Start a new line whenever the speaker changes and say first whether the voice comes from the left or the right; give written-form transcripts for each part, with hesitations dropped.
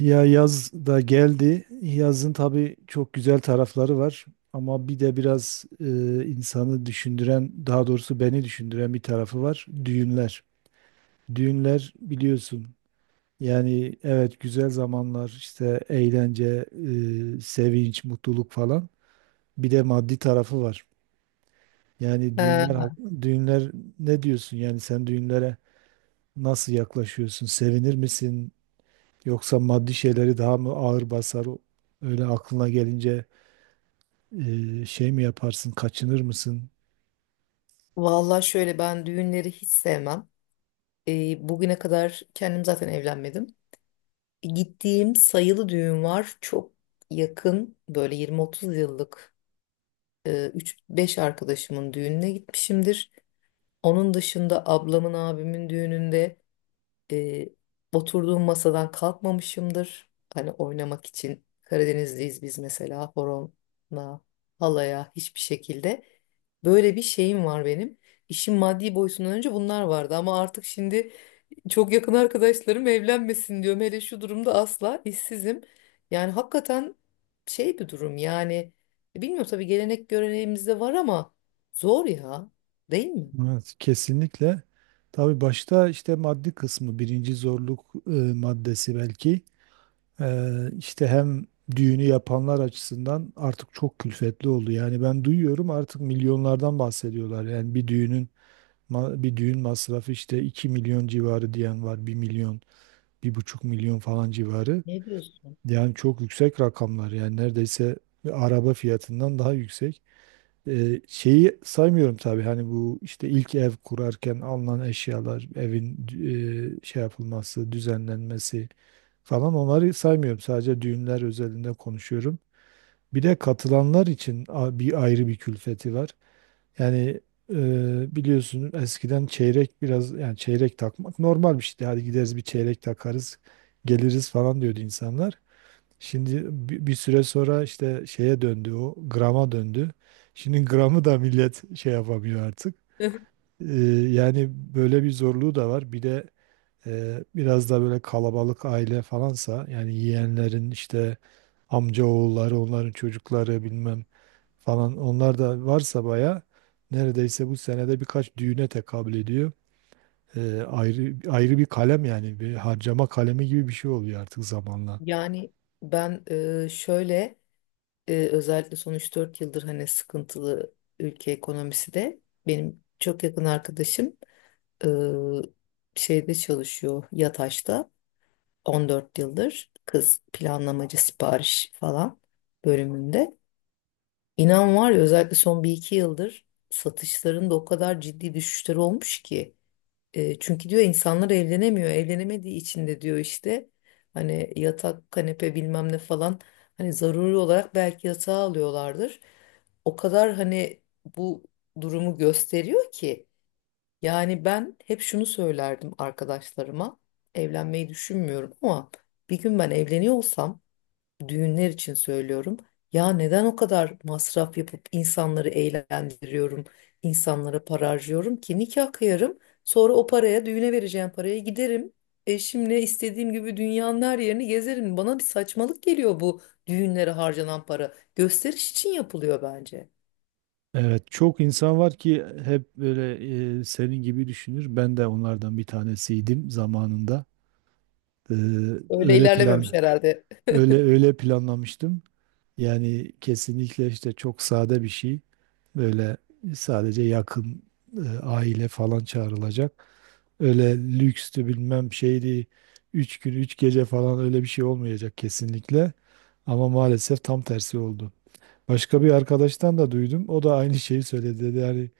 right: Ya yaz da geldi. Yazın tabii çok güzel tarafları var. Ama bir de biraz insanı düşündüren, daha doğrusu beni düşündüren bir tarafı var. Düğünler. Düğünler biliyorsun. Yani evet güzel zamanlar, işte eğlence, sevinç, mutluluk falan. Bir de maddi tarafı var. Yani
left: Ee,
right: düğünler ne diyorsun? Yani sen düğünlere nasıl yaklaşıyorsun? Sevinir misin? Yoksa maddi şeyleri daha mı ağır basar? Öyle aklına gelince şey mi yaparsın, kaçınır mısın?
left: Valla şöyle ben düğünleri hiç sevmem. Bugüne kadar kendim zaten evlenmedim. Gittiğim sayılı düğün var. Çok yakın böyle 20-30 yıllık 3-5 arkadaşımın düğününe gitmişimdir. Onun dışında ablamın abimin düğününde E, oturduğum masadan kalkmamışımdır. Hani oynamak için Karadenizliyiz biz mesela horona, halaya hiçbir şekilde. Böyle bir şeyim var benim. İşin maddi boyutundan önce bunlar vardı ama artık şimdi çok yakın arkadaşlarım evlenmesin diyorum. Hele şu durumda asla işsizim. Yani hakikaten şey bir durum yani. Bilmiyorum tabii gelenek göreneğimizde var ama zor ya. Değil mi?
right: Evet, kesinlikle. Tabii başta işte maddi kısmı, birinci zorluk maddesi belki. E, işte hem düğünü yapanlar açısından artık çok külfetli oldu. Yani ben duyuyorum artık milyonlardan bahsediyorlar. Yani bir düğün masrafı işte 2 milyon civarı diyen var, 1 milyon, 1,5 milyon falan civarı.
left: Ne diyorsun?
right: Yani çok yüksek rakamlar, yani neredeyse bir araba fiyatından daha yüksek. Şeyi saymıyorum tabii, hani bu işte ilk ev kurarken alınan eşyalar, evin şey yapılması, düzenlenmesi falan, onları saymıyorum. Sadece düğünler özelinde konuşuyorum. Bir de katılanlar için bir ayrı bir külfeti var. Yani biliyorsun, eskiden çeyrek biraz, yani çeyrek takmak normal bir şeydi. Hadi gideriz bir çeyrek takarız, geliriz falan diyordu insanlar. Şimdi bir süre sonra işte şeye döndü, o grama döndü. Şimdi gramı da millet şey yapamıyor artık. Ee, yani böyle bir zorluğu da var. Bir de biraz da böyle kalabalık aile falansa, yani yeğenlerin işte amca oğulları, onların çocukları, bilmem falan onlar da varsa baya neredeyse bu senede birkaç düğüne tekabül ediyor. Ayrı ayrı bir kalem, yani bir harcama kalemi gibi bir şey oluyor artık zamanla.
left: Yani ben şöyle özellikle son 3-4 yıldır hani sıkıntılı ülke ekonomisi de benim çok yakın arkadaşım e, şeyde çalışıyor Yataş'ta 14 yıldır kız planlamacı sipariş falan bölümünde. İnan var ya özellikle son bir iki yıldır satışların da o kadar ciddi düşüşleri olmuş ki çünkü diyor insanlar evlenemiyor. Evlenemediği için de diyor işte hani yatak, kanepe bilmem ne falan hani zaruri olarak belki yatağı alıyorlardır. O kadar hani bu durumu gösteriyor ki yani ben hep şunu söylerdim arkadaşlarıma evlenmeyi düşünmüyorum ama bir gün ben evleniyorsam düğünler için söylüyorum. Ya neden o kadar masraf yapıp insanları eğlendiriyorum, insanlara para harcıyorum ki nikah kıyarım, sonra o paraya düğüne vereceğim paraya giderim. Eşimle istediğim gibi dünyanın her yerini gezerim. Bana bir saçmalık geliyor bu düğünlere harcanan para. Gösteriş için yapılıyor bence.
right: Evet, çok insan var ki hep böyle senin gibi düşünür. Ben de onlardan bir tanesiydim zamanında. Ee,
left: Öyle
right: öyle
left: ilerlememiş
right: plan
left: herhalde.
right: öyle öyle planlamıştım. Yani kesinlikle işte çok sade bir şey. Böyle sadece yakın aile falan çağrılacak. Öyle lükstü, bilmem şeydi. 3 gün, 3 gece falan öyle bir şey olmayacak kesinlikle. Ama maalesef tam tersi oldu. Başka bir arkadaştan da duydum. O da aynı şeyi söyledi, dedi. Yani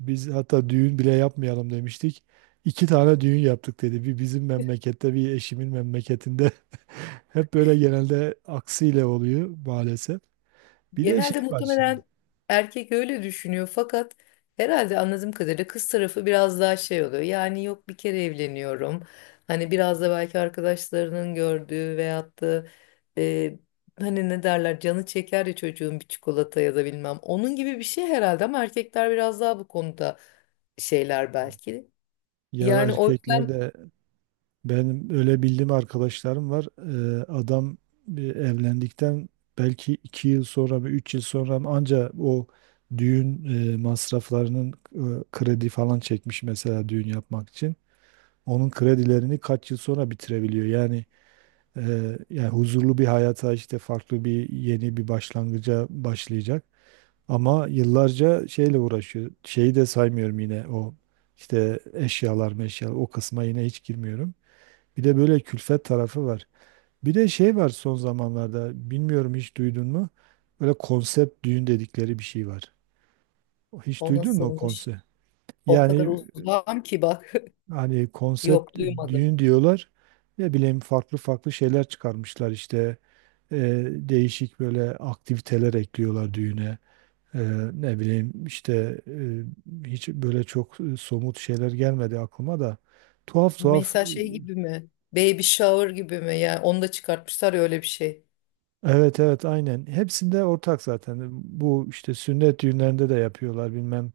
right: biz hatta düğün bile yapmayalım demiştik. 2 tane düğün yaptık dedi. Bir bizim memlekette, bir eşimin memleketinde. Hep böyle genelde aksiyle oluyor maalesef. Bir de
left: Genelde
right: şey var şimdi.
left: muhtemelen erkek öyle düşünüyor fakat herhalde anladığım kadarıyla kız tarafı biraz daha şey oluyor. Yani yok bir kere evleniyorum. Hani biraz da belki arkadaşlarının gördüğü veyahut da e, hani ne derler canı çeker ya çocuğun bir çikolata ya da bilmem. Onun gibi bir şey herhalde ama erkekler biraz daha bu konuda şeyler belki.
right: Ya
left: Yani o yüzden
right: erkeklerde. Benim öyle bildiğim arkadaşlarım var. Adam evlendikten belki 2 yıl sonra mı, 3 yıl sonra mı anca o düğün masraflarının kredi falan çekmiş mesela düğün yapmak için. Onun kredilerini kaç yıl sonra bitirebiliyor. Yani huzurlu bir hayata, işte farklı bir, yeni bir başlangıca başlayacak. Ama yıllarca şeyle uğraşıyor. Şeyi de saymıyorum yine, o işte eşyalar meşyalar, o kısma yine hiç girmiyorum. Bir de böyle külfet tarafı var. Bir de şey var son zamanlarda, bilmiyorum hiç duydun mu? Böyle konsept düğün dedikleri bir şey var. Hiç
left: o
right: duydun mu o
left: nasılmış?
right: konsept?
left: O kadar
right: Yani
left: uzağım ki bak
right: hani
left: yok
right: konsept
left: duymadım.
right: düğün diyorlar. Ne bileyim farklı farklı şeyler çıkarmışlar işte. Değişik böyle aktiviteler ekliyorlar düğüne. E, ne bileyim işte, hiç böyle çok somut şeyler gelmedi aklıma da. Tuhaf tuhaf.
left: Mesela şey gibi mi? Baby shower gibi mi? Yani onu da çıkartmışlar ya öyle bir şey.
right: Evet, evet, aynen. Hepsinde ortak zaten. Bu işte sünnet düğünlerinde de yapıyorlar, bilmem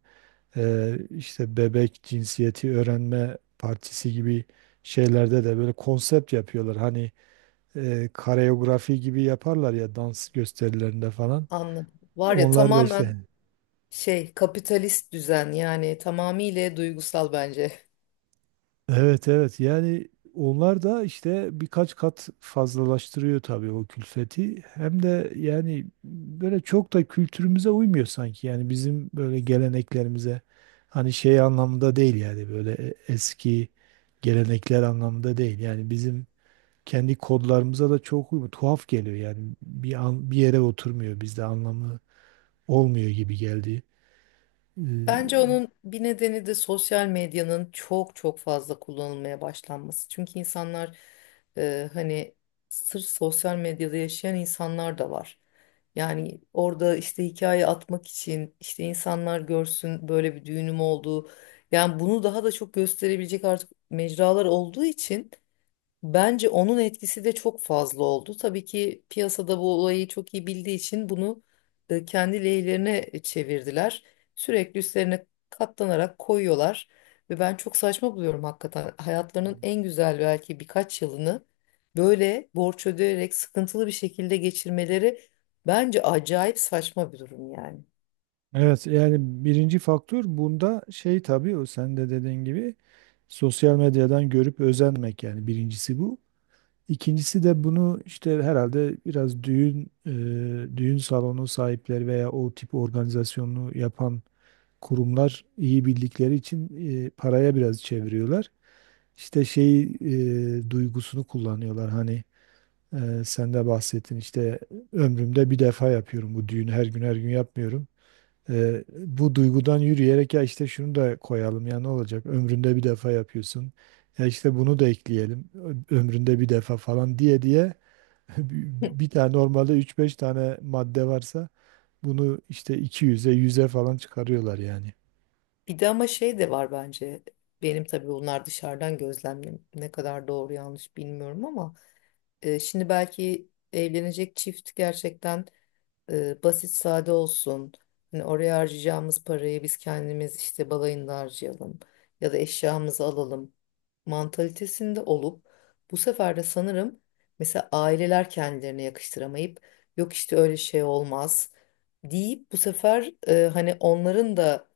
right: işte bebek cinsiyeti öğrenme partisi gibi şeylerde de böyle konsept yapıyorlar. Hani kareografi gibi yaparlar ya, dans gösterilerinde falan.
left: Anladım. Var ya
right: Onlar da işte.
left: tamamen şey kapitalist düzen yani tamamıyla duygusal bence.
right: Evet, evet, yani onlar da işte birkaç kat fazlalaştırıyor tabii o külfeti. Hem de yani böyle çok da kültürümüze uymuyor sanki, yani bizim böyle geleneklerimize. Hani şey anlamında değil, yani böyle eski gelenekler anlamında değil. Yani bizim kendi kodlarımıza da çok uymuyor. Tuhaf geliyor yani bir an, bir yere oturmuyor, bizde anlamı olmuyor gibi geldi.
left: Bence onun bir nedeni de sosyal medyanın çok çok fazla kullanılmaya başlanması. Çünkü insanlar hani sırf sosyal medyada yaşayan insanlar da var. Yani orada işte hikaye atmak için işte insanlar görsün böyle bir düğünüm olduğu. Yani bunu daha da çok gösterebilecek artık mecralar olduğu için. Bence onun etkisi de çok fazla oldu. Tabii ki piyasada bu olayı çok iyi bildiği için bunu kendi lehlerine çevirdiler. Sürekli üstlerine katlanarak koyuyorlar. Ve ben çok saçma buluyorum hakikaten. Hayatlarının en güzel belki birkaç yılını böyle borç ödeyerek sıkıntılı bir şekilde geçirmeleri bence acayip saçma bir durum yani.
right: Evet yani birinci faktör bunda şey, tabii o sen de dediğin gibi sosyal medyadan görüp özenmek, yani birincisi bu. İkincisi de bunu işte herhalde biraz düğün salonu sahipleri veya o tip organizasyonu yapan kurumlar iyi bildikleri için paraya biraz çeviriyorlar. İşte şey, duygusunu kullanıyorlar, hani sen de bahsettin işte ömrümde bir defa yapıyorum bu düğünü, her gün her gün yapmıyorum. Bu duygudan yürüyerek, ya işte şunu da koyalım, ya ne olacak ömründe bir defa yapıyorsun, ya işte bunu da ekleyelim, ömründe bir defa falan diye diye, bir tane normalde üç beş tane madde varsa bunu işte iki yüze falan çıkarıyorlar yani.
left: Bir de ama şey de var bence. Benim tabii bunlar dışarıdan gözlemlem ne kadar doğru yanlış bilmiyorum ama şimdi belki evlenecek çift gerçekten basit sade olsun. Hani oraya harcayacağımız parayı biz kendimiz işte balayında harcayalım ya da eşyamızı alalım mantalitesinde olup bu sefer de sanırım mesela aileler kendilerine yakıştıramayıp yok işte öyle şey olmaz deyip bu sefer hani onların da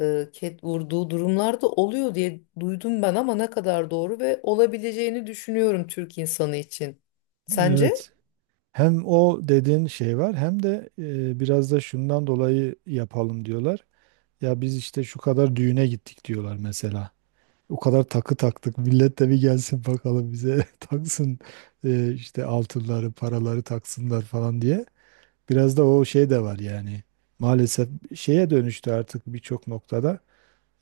left: ket vurduğu durumlar da oluyor diye duydum ben ama ne kadar doğru ve olabileceğini düşünüyorum Türk insanı için. Sence?
right: Evet. Hem o dediğin şey var, hem de biraz da şundan dolayı yapalım diyorlar. Ya biz işte şu kadar düğüne gittik diyorlar mesela. O kadar takı taktık. Millet de bir gelsin bakalım bize taksın, işte altınları, paraları taksınlar falan diye. Biraz da o şey de var yani. Maalesef şeye dönüştü artık birçok noktada.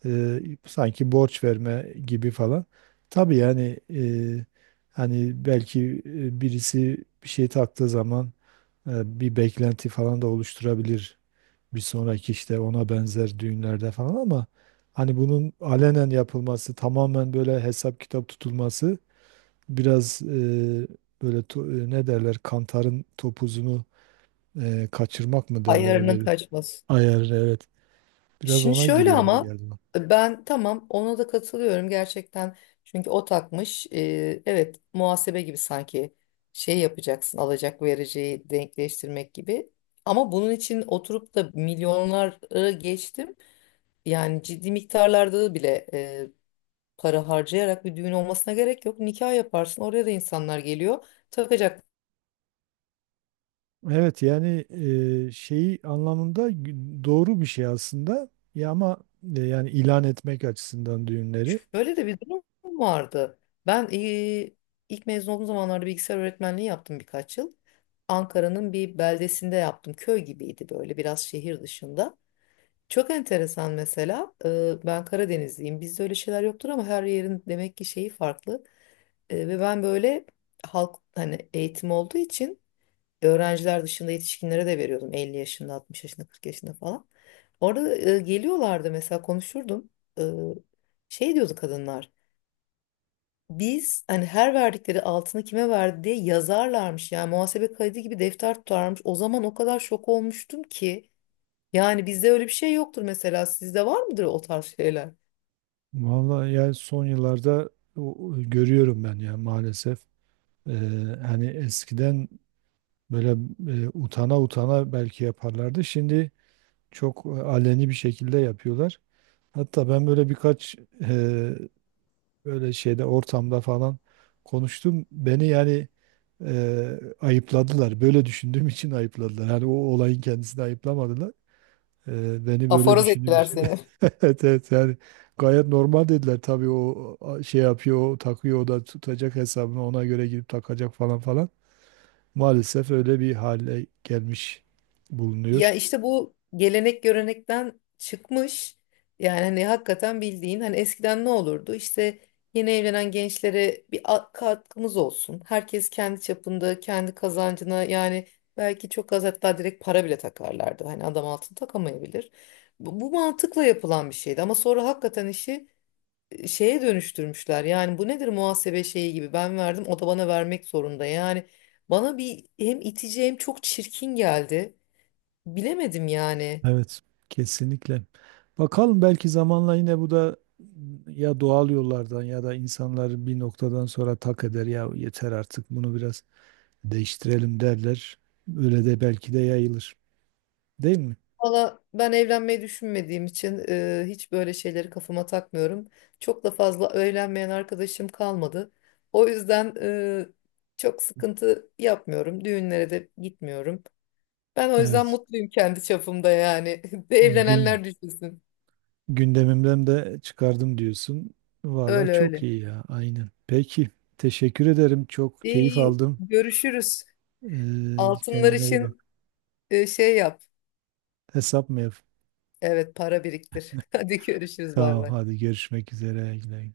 right: E, sanki borç verme gibi falan. Tabii yani hani belki birisi bir şey taktığı zaman bir beklenti falan da oluşturabilir bir sonraki işte ona benzer düğünlerde falan. Ama hani bunun alenen yapılması, tamamen böyle hesap kitap tutulması, biraz böyle ne derler, kantarın topuzunu kaçırmak mı derler,
left: Ayarının
right: öyle bir
left: kaçması.
right: ayar, evet, biraz
left: Şimdi
right: ona
left: şöyle
right: giriyor gibi
left: ama
right: geldi bana.
left: ben tamam ona da katılıyorum gerçekten. Çünkü o takmış. Evet, muhasebe gibi sanki şey yapacaksın alacak vereceği denkleştirmek gibi. Ama bunun için oturup da milyonlara geçtim. Yani ciddi miktarlarda bile para harcayarak bir düğün olmasına gerek yok. Nikah yaparsın oraya da insanlar geliyor. Takacak.
right: Evet yani şeyi anlamında doğru bir şey aslında ya, ama yani ilan etmek açısından düğünleri.
left: Şöyle de bir durum vardı. Ben ilk mezun olduğum zamanlarda bilgisayar öğretmenliği yaptım birkaç yıl. Ankara'nın bir beldesinde yaptım. Köy gibiydi böyle biraz şehir dışında. Çok enteresan mesela. Ben Karadenizliyim. Bizde öyle şeyler yoktur ama her yerin demek ki şeyi farklı. Ve ben böyle halk hani eğitim olduğu için öğrenciler dışında yetişkinlere de veriyordum. 50 yaşında, 60 yaşında, 40 yaşında falan. Orada geliyorlardı mesela konuşurdum. Eee, Şey diyordu kadınlar. Biz hani her verdikleri altını kime verdi diye yazarlarmış yani muhasebe kaydı gibi defter tutarmış. O zaman o kadar şok olmuştum ki yani bizde öyle bir şey yoktur mesela sizde var mıdır o tarz şeyler?
right: Vallahi yani son yıllarda o görüyorum ben ya, maalesef. Ee, hani eskiden böyle utana utana belki yaparlardı. Şimdi çok aleni bir şekilde yapıyorlar. Hatta ben böyle birkaç e, böyle şeyde, ortamda falan konuştum. Beni yani ayıpladılar. Böyle düşündüğüm için ayıpladılar. Hani o olayın kendisini ayıplamadılar. Beni böyle
left: Aforoz
right: düşündüğüm
left: ettiler
right: için.
left: seni.
right: Evet, evet, yani gayet normal dediler. Tabii o şey yapıyor, o takıyor, o da tutacak hesabını ona göre girip takacak falan falan. Maalesef öyle bir hale gelmiş
left: Ya
right: bulunuyor.
left: işte bu gelenek görenekten çıkmış. Yani hani hakikaten bildiğin hani eskiden ne olurdu? İşte yeni evlenen gençlere bir katkımız olsun. Herkes kendi çapında, kendi kazancına yani belki çok az hatta direkt para bile takarlardı. Hani adam altın takamayabilir. Bu, bu mantıkla yapılan bir şeydi ama sonra hakikaten işi şeye dönüştürmüşler. Yani bu nedir muhasebe şeyi gibi ben verdim o da bana vermek zorunda. Yani bana bir hem itici hem çok çirkin geldi. Bilemedim yani.
right: Evet, kesinlikle. Bakalım belki zamanla yine bu da ya doğal yollardan ya da insanlar bir noktadan sonra tak eder ya, yeter artık, bunu biraz değiştirelim derler. Öyle de belki de yayılır. Değil mi?
left: Valla ben evlenmeyi düşünmediğim için hiç böyle şeyleri kafama takmıyorum. Çok da fazla evlenmeyen arkadaşım kalmadı. O yüzden çok sıkıntı yapmıyorum. Düğünlere de gitmiyorum. Ben o yüzden
right: Evet.
left: mutluyum kendi çapımda yani. Bir
right: Gün
left: evlenenler düşünsün.
right: Gündemimden de çıkardım diyorsun. Valla
left: Öyle
right: çok
left: öyle.
right: iyi ya, aynen. Peki, teşekkür ederim. Çok keyif
left: İyi,
right: aldım.
left: görüşürüz.
right: Ee,
left: Altınlar
right: kendine iyi
left: için
right: bak.
left: şey yap.
right: Hesap mı yap?
left: Evet, para biriktir. Hadi görüşürüz bay
right: Tamam,
left: bay.
right: hadi görüşmek üzere. Güle güle.